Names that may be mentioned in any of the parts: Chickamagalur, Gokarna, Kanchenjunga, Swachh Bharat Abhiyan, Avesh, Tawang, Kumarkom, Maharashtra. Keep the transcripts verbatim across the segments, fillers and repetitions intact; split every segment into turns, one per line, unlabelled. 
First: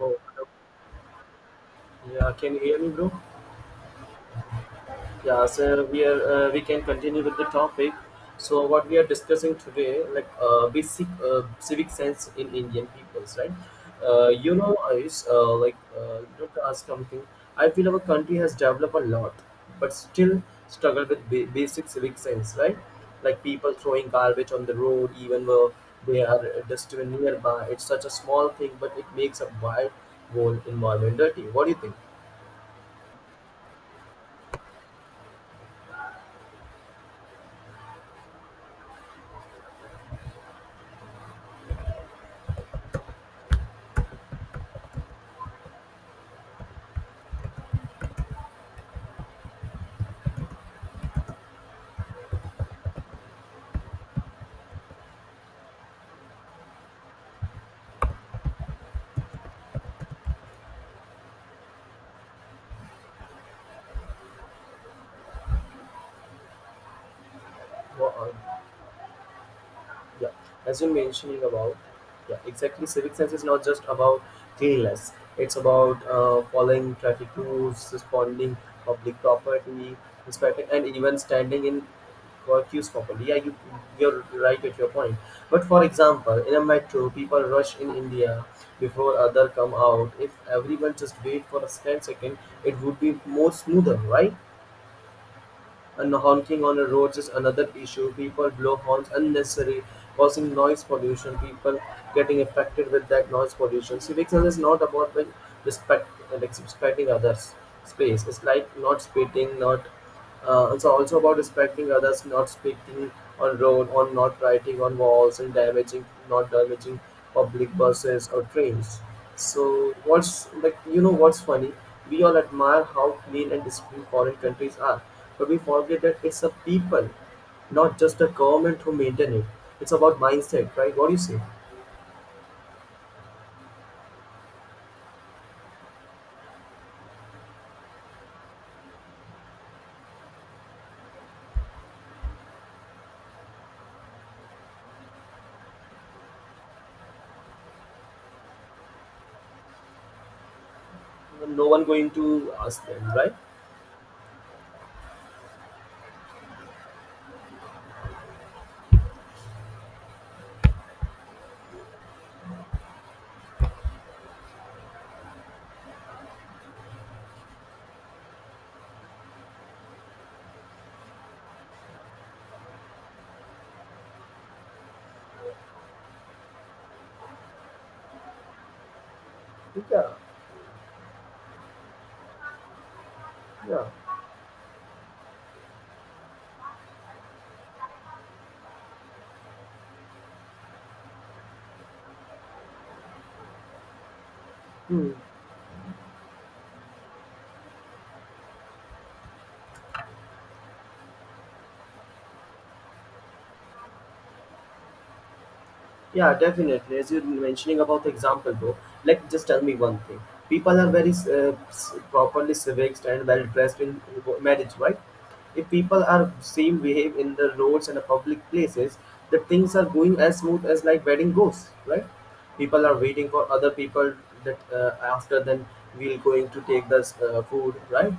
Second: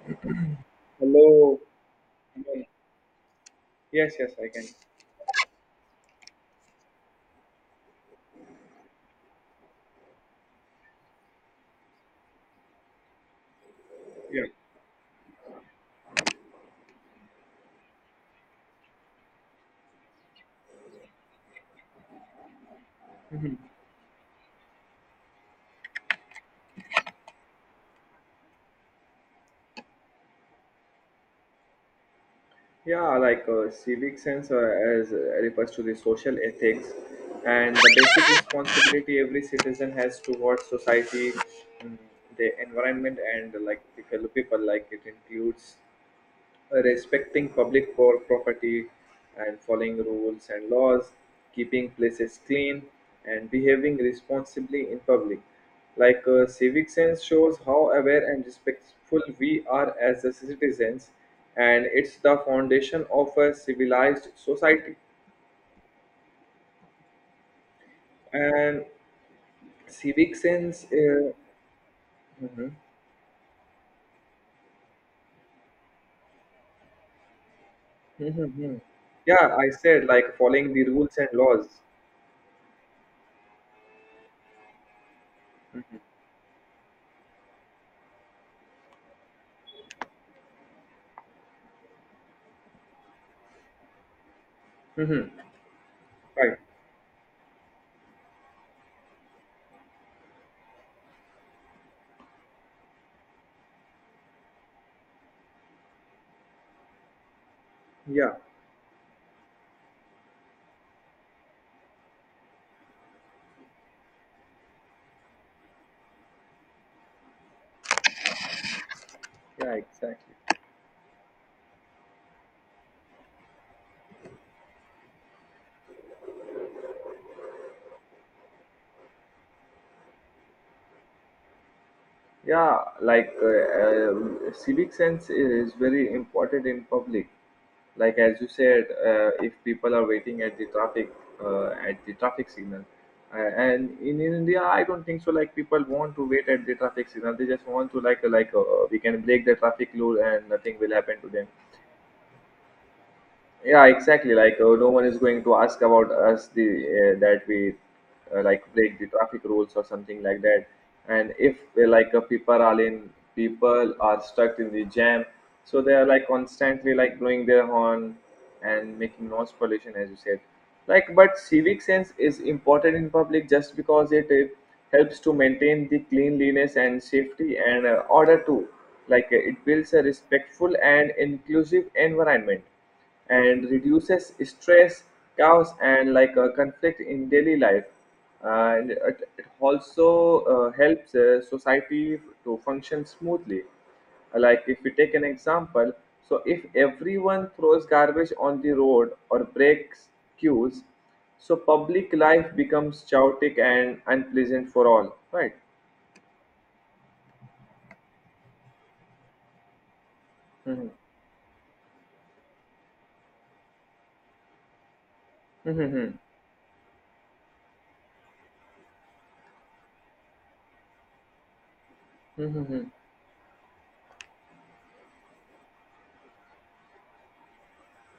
Oh,
Hello.
yeah, can you hear me, bro?
Yes, yes, I can.
Yeah, so we are uh, we can continue with the topic. So what we are discussing today, like uh, basic uh, civic sense in Indian peoples, right? Uh,
Yeah.
you know, is uh, like uh, you know, To ask something. I feel our country has developed a lot, but still struggle with ba- basic civic sense, right? Like
Mhm.
people throwing garbage on the road, even though they are uh, just even nearby. It's such a small thing, but it makes a wide whole environment dirty. What do you think?
Yeah, like uh, civic sense uh, as uh, refers to the social ethics and the basic responsibility every citizen has towards society, mm, the environment, and like the fellow people. Like it includes uh, respecting public pro- property and following rules and laws, keeping places clean, and behaving responsibly in public. Like uh, civic sense shows how aware and respectful we are as a citizens, and it's the foundation of a civilized society.
Wha- uh,
And
yeah,
civic
as
sense,
you
uh,
mentioning about, yeah,
mhm.
exactly. Civic sense is not just about cleanliness. It's about uh, following traffic rules,
Mhm,
responding
mhm.
public
Yeah, I
property,
said like
respecting,
following the
and
rules
even
and
standing
laws.
in queues properly. Yeah, you you're right at your point. But for example, in a metro, people rush in India before other come out. If everyone just wait for a split second, it would be more smoother, right?
Hmm.
And
Right.
honking on the roads is another issue. People blow horns unnecessarily, causing noise pollution. People getting affected with that noise pollution. Civic sense is not about like respect, uh, like respecting others' space.
Yeah.
It's like not spitting, not. Uh, it's also about respecting others, not spitting on road, or not writing on walls, and damaging, not damaging public buses or trains.
Yeah.
So what's
Exactly.
like you know what's funny? We all admire how clean and disciplined foreign countries are, but we forget that it's a people, not just a government who maintain it. It's about mindset, right? What do you say?
Yeah, like uh, uh, civic sense is very important in public. Like as you said, uh, if people are waiting at the traffic uh, at the traffic signal, uh, and in India, I don't think so. Like people want to wait at the traffic signal; they just want to like like uh, we can break the traffic rule and nothing will happen to them.
No one going to ask them, right?
Yeah, exactly, like uh, no one is going to ask about us the uh, that we uh, like break the traffic rules or something like that. And if uh, like uh, people are in people are stuck in the jam, so they are like constantly like blowing their horn and making noise pollution as you said. Like but civic sense is important in public just because it, uh helps to maintain the cleanliness and safety and uh, order too. Like uh, it builds a
Yeah,
respectful and inclusive environment and
yeah.
reduces stress, chaos, and like uh, conflict in daily life. And it, it also uh, helps uh, society to function smoothly. Like if we
Hmm.
take an example, so if everyone throws garbage on the road or breaks queues, so public life becomes chaotic and unpleasant for all, right?
Yeah, definitely. As you're mentioning about the example, though, like just tell me one thing. People
Mm-hmm.
are very uh, s- properly civics and well dressed in marriage, right? If people
Mm-hmm.
are same behave in the roads and the public places, the things are going as smooth as like wedding goes, right?
Mm-hmm.
People are waiting for other people that uh, after then we'll going to take this uh, food, right?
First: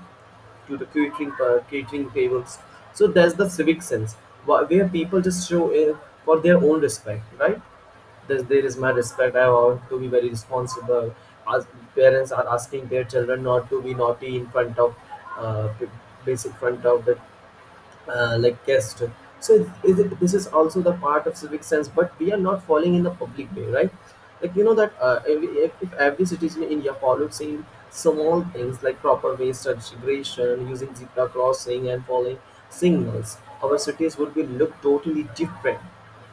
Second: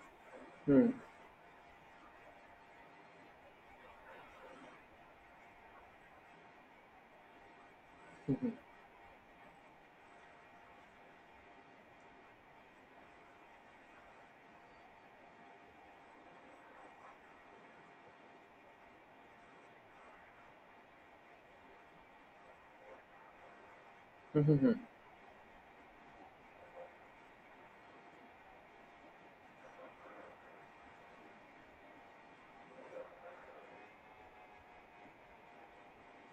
To the
Mm-hmm.
catering uh, catering tables. So that's the civic sense wh- where people just show uh, for their own respect, right? Thus, there is my respect. I want to be very responsible. As parents are asking their children not to be naughty in front of, uh, p- basic front of the uh, like guest. So it, it, this is also the part of civic sense, but we are not falling in the public way, right? Like you know that uh, if, if if every citizen in India followed same small things like proper waste segregation, using zebra crossing, and following signals, our cities would be look totally different.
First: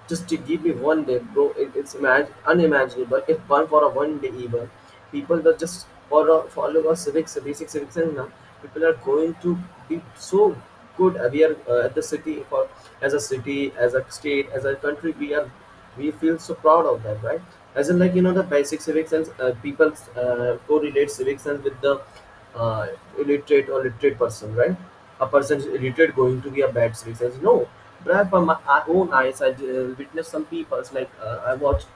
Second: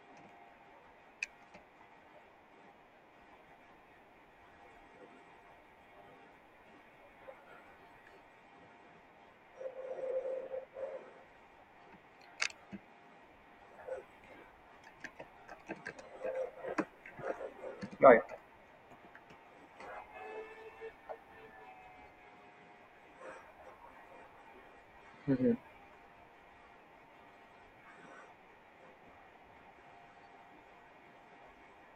Just to give me one day, bro, it, it's imag- unimaginable. If one for a one day even, people that just for a, follow a civics, basic civics, and now people are going to be so good aware uh, at the city, for as a city, as a state, as a country. We are we feel so proud of that, right? As in, like
Right.
you know, the basic civic sense, uh, people uh, correlate civic sense with the uh, illiterate or literate person, right? A person is illiterate going to be a bad civic sense? No, but I, from my own eyes, i uh, witnessed some people, like uh, I watched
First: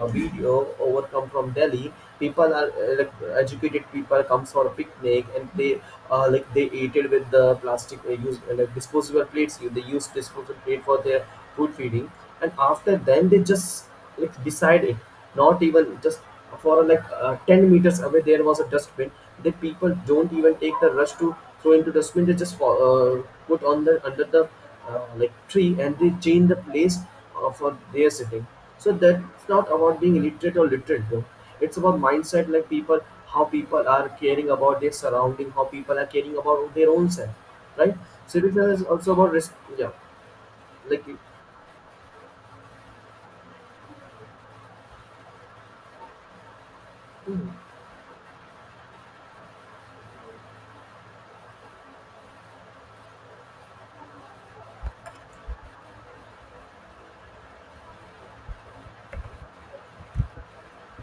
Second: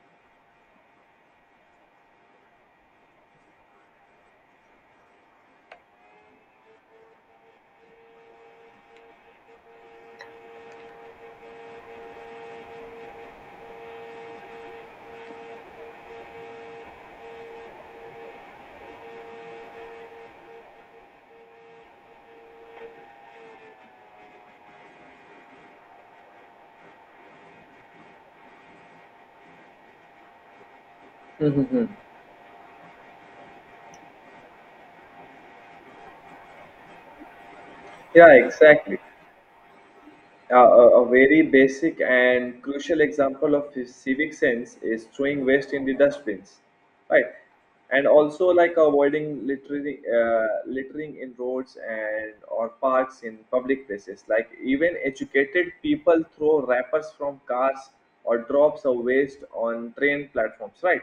a video overcome from Delhi. People are uh, like educated people comes for a picnic, and they uh, like they ate it with the plastic uh, use uh, like disposable plates. They use disposable plate for their food feeding, and after then they just like decide it, not even just for uh, like uh, ten meters away there was a dustbin. The people don't even take the rush to throw into dustbin, they just fo- uh, put on the under the uh, like tree, and they change the place uh, for their sitting. So that's not about being illiterate or literate, though it's
Mm-hmm.
about mindset, like people, how people are caring about their surrounding, how people are caring about their own self, right?
Yeah,
So is
exactly.
also about risk. Yeah,
Uh, a,
like
a very basic and crucial example of his civic sense is throwing waste in the dustbins, right? And also like avoiding littering, uh, littering in roads and or parks in public places. Like even educated people throw wrappers from cars or drops of waste on train platforms, right?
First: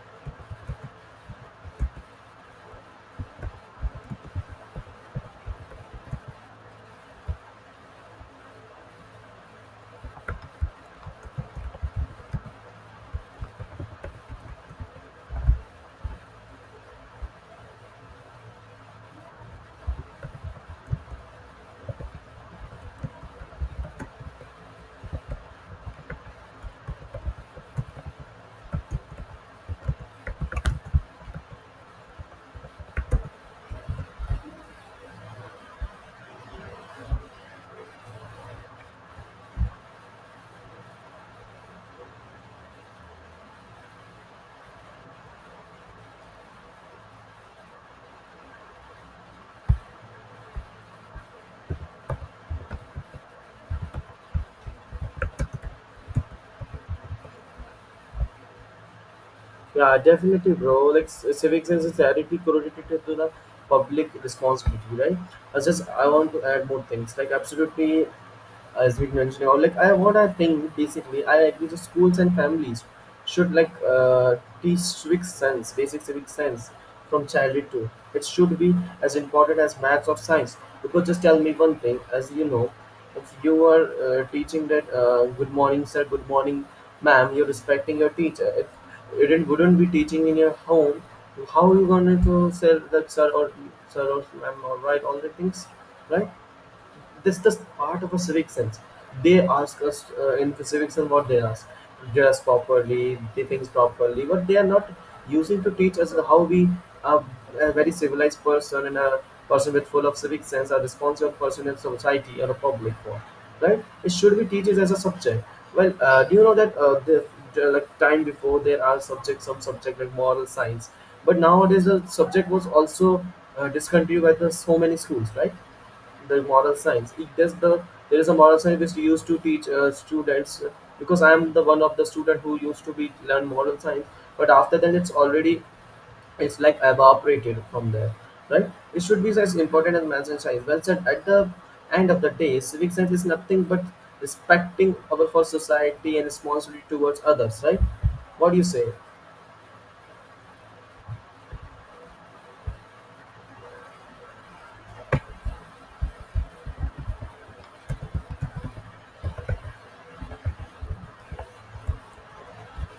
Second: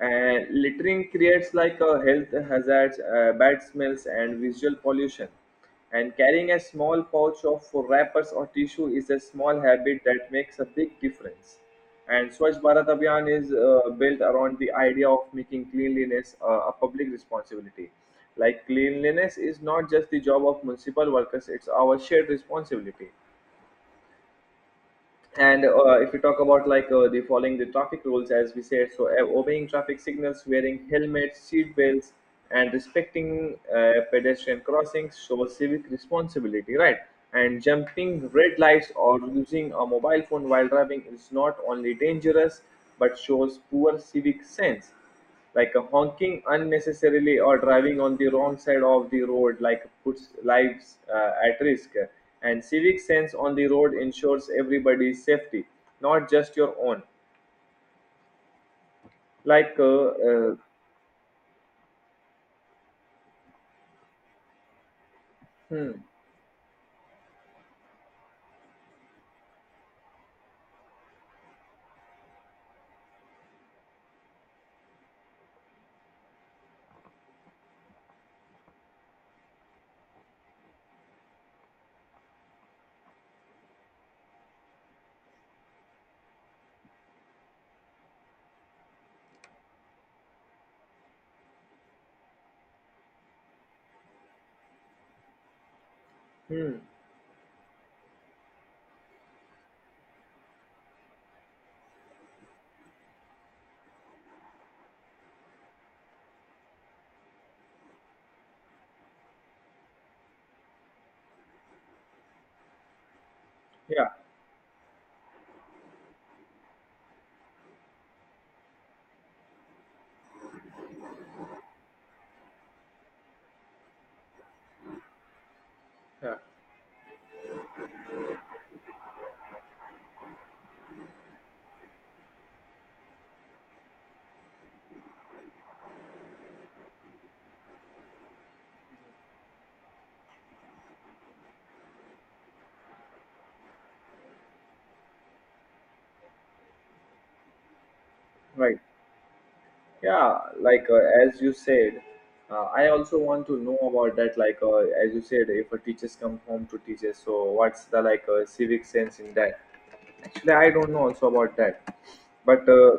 Uh, littering creates like a health hazards, uh, bad smells, and visual pollution. And carrying a small pouch of wrappers or tissue is a small habit that makes a big difference. And Swachh Bharat Abhiyan is uh, built around the idea of making cleanliness uh, a public responsibility. Like cleanliness is not just the job of municipal workers; it's our shared responsibility. And uh, if you talk about like uh, the following the traffic rules, as we said, so uh, obeying traffic signals, wearing helmets, seat belts, and respecting uh, pedestrian crossings shows civic responsibility, right? And jumping red lights or using a mobile phone while driving is not only dangerous but shows poor civic sense, like a honking unnecessarily or driving on the wrong side of the road like puts lives uh, at risk. And civic sense on the road ensures everybody's safety, not just your own. like uh,
yeah, definitely,
uh,
bro. Like c- civic sense is directly correlated to the public responsibility, right? I just
hmm,
I want to add more things. Like absolutely, as we mentioned, or like i what i think, basically i agree the schools and families should like uh, teach civic sense, basic civic sense, from childhood too. It should be as important as maths or science, because just tell me one thing. As you know, if you are uh, teaching that uh, good morning sir, good morning ma'am, you're respecting your teacher. If you didn't, wouldn't be teaching in your home, how you going to say that sir, or sir or ma'am, or right all the things, right?
hmm,
This is part of a civic sense. They ask us uh, in civic sense, what they ask: dress properly, do things properly, but they are not using to teach us how we are a very civilized person and a person with full of civic sense, a responsible person in society or a public one. Right?
yeah,
It should be teaches as a subject. Well, uh, do you know that uh, the, the like time before there are subjects, some subject like moral science, but nowadays the subject was also uh, discontinued by the so many schools, right?
yeah,
The moral science, it, there's the there is a moral science which used to teach uh, students, uh, because I am the one of the student who used to be learn moral science, but after then it's already, it's like evaporated from there, right? It should be as important as maths and science. Well said, at the end of the day civic science is nothing but respecting our for society and responsibility towards others, right? What do you
right.
say?
Yeah, like uh, as you said, uh, I also want to know about that, like uh, as you said, if a teachers come home to teachers, so what's the like uh, civic sense in that? Actually I don't know also about that, but uh,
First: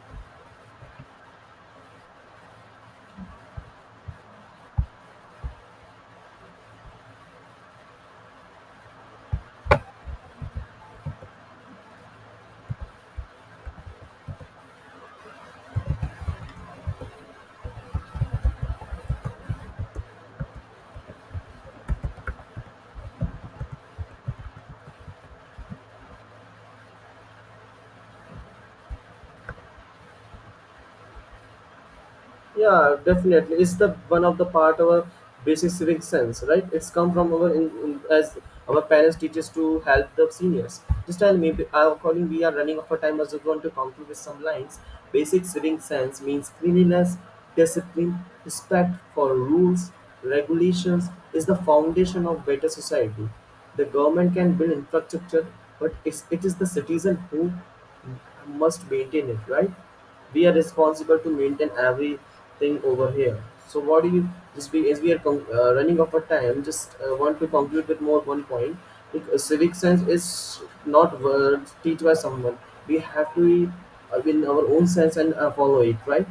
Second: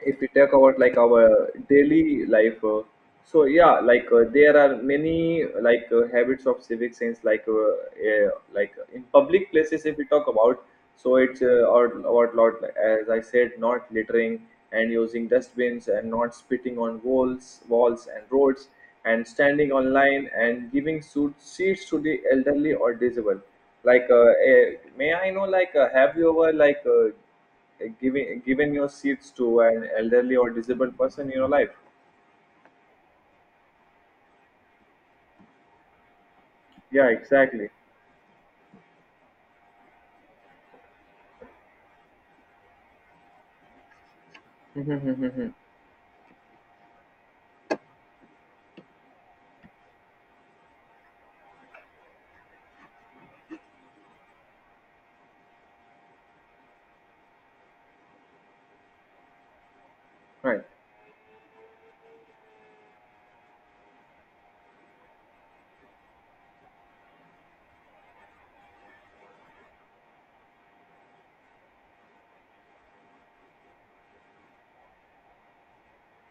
if we talk about like our daily life, uh, so yeah, like uh, there are many like uh, habits of civic sense, like uh, uh, like uh, in public places if we talk about, so it's uh, or or lot, as I said, not littering and using dustbins and not spitting on walls walls and roads and standing on line and giving suit, seats to the elderly or disabled. Like uh, uh, may I know, like uh, have you ever, like uh, giving given your seats to an elderly or disabled person in your life?
Yeah, definitely, it's the one of the part of our basic civic sense, right? It's
Yeah,
come from our in,
exactly.
in, as our parents teach us to help the seniors. Just tell me, b- I'm calling we are running out of time, I just want to conclude with some lines.
Mhm, mhm,
Basic
mhm.
civic sense means cleanliness, discipline, respect for rules, regulations, is the foundation of better society. The government can build infrastructure, but it's, it is the citizen who must maintain it, right? We are
Right.
responsible to maintain everything over here. So what do you just be, as we are con- uh, running out of time? Just uh, want to conclude with more one point. Like, uh, civic sense is not words teach by someone. We have to uh, in our own sense and uh, follow it, right?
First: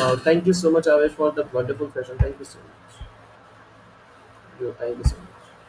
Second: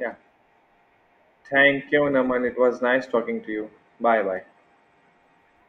Yeah.
thank you so much, Avesh, for the
Thank
wonderful
you,
session. Thank
Naman.
you so
It was
much.
nice talking to you. Bye bye.
You, thank you so much.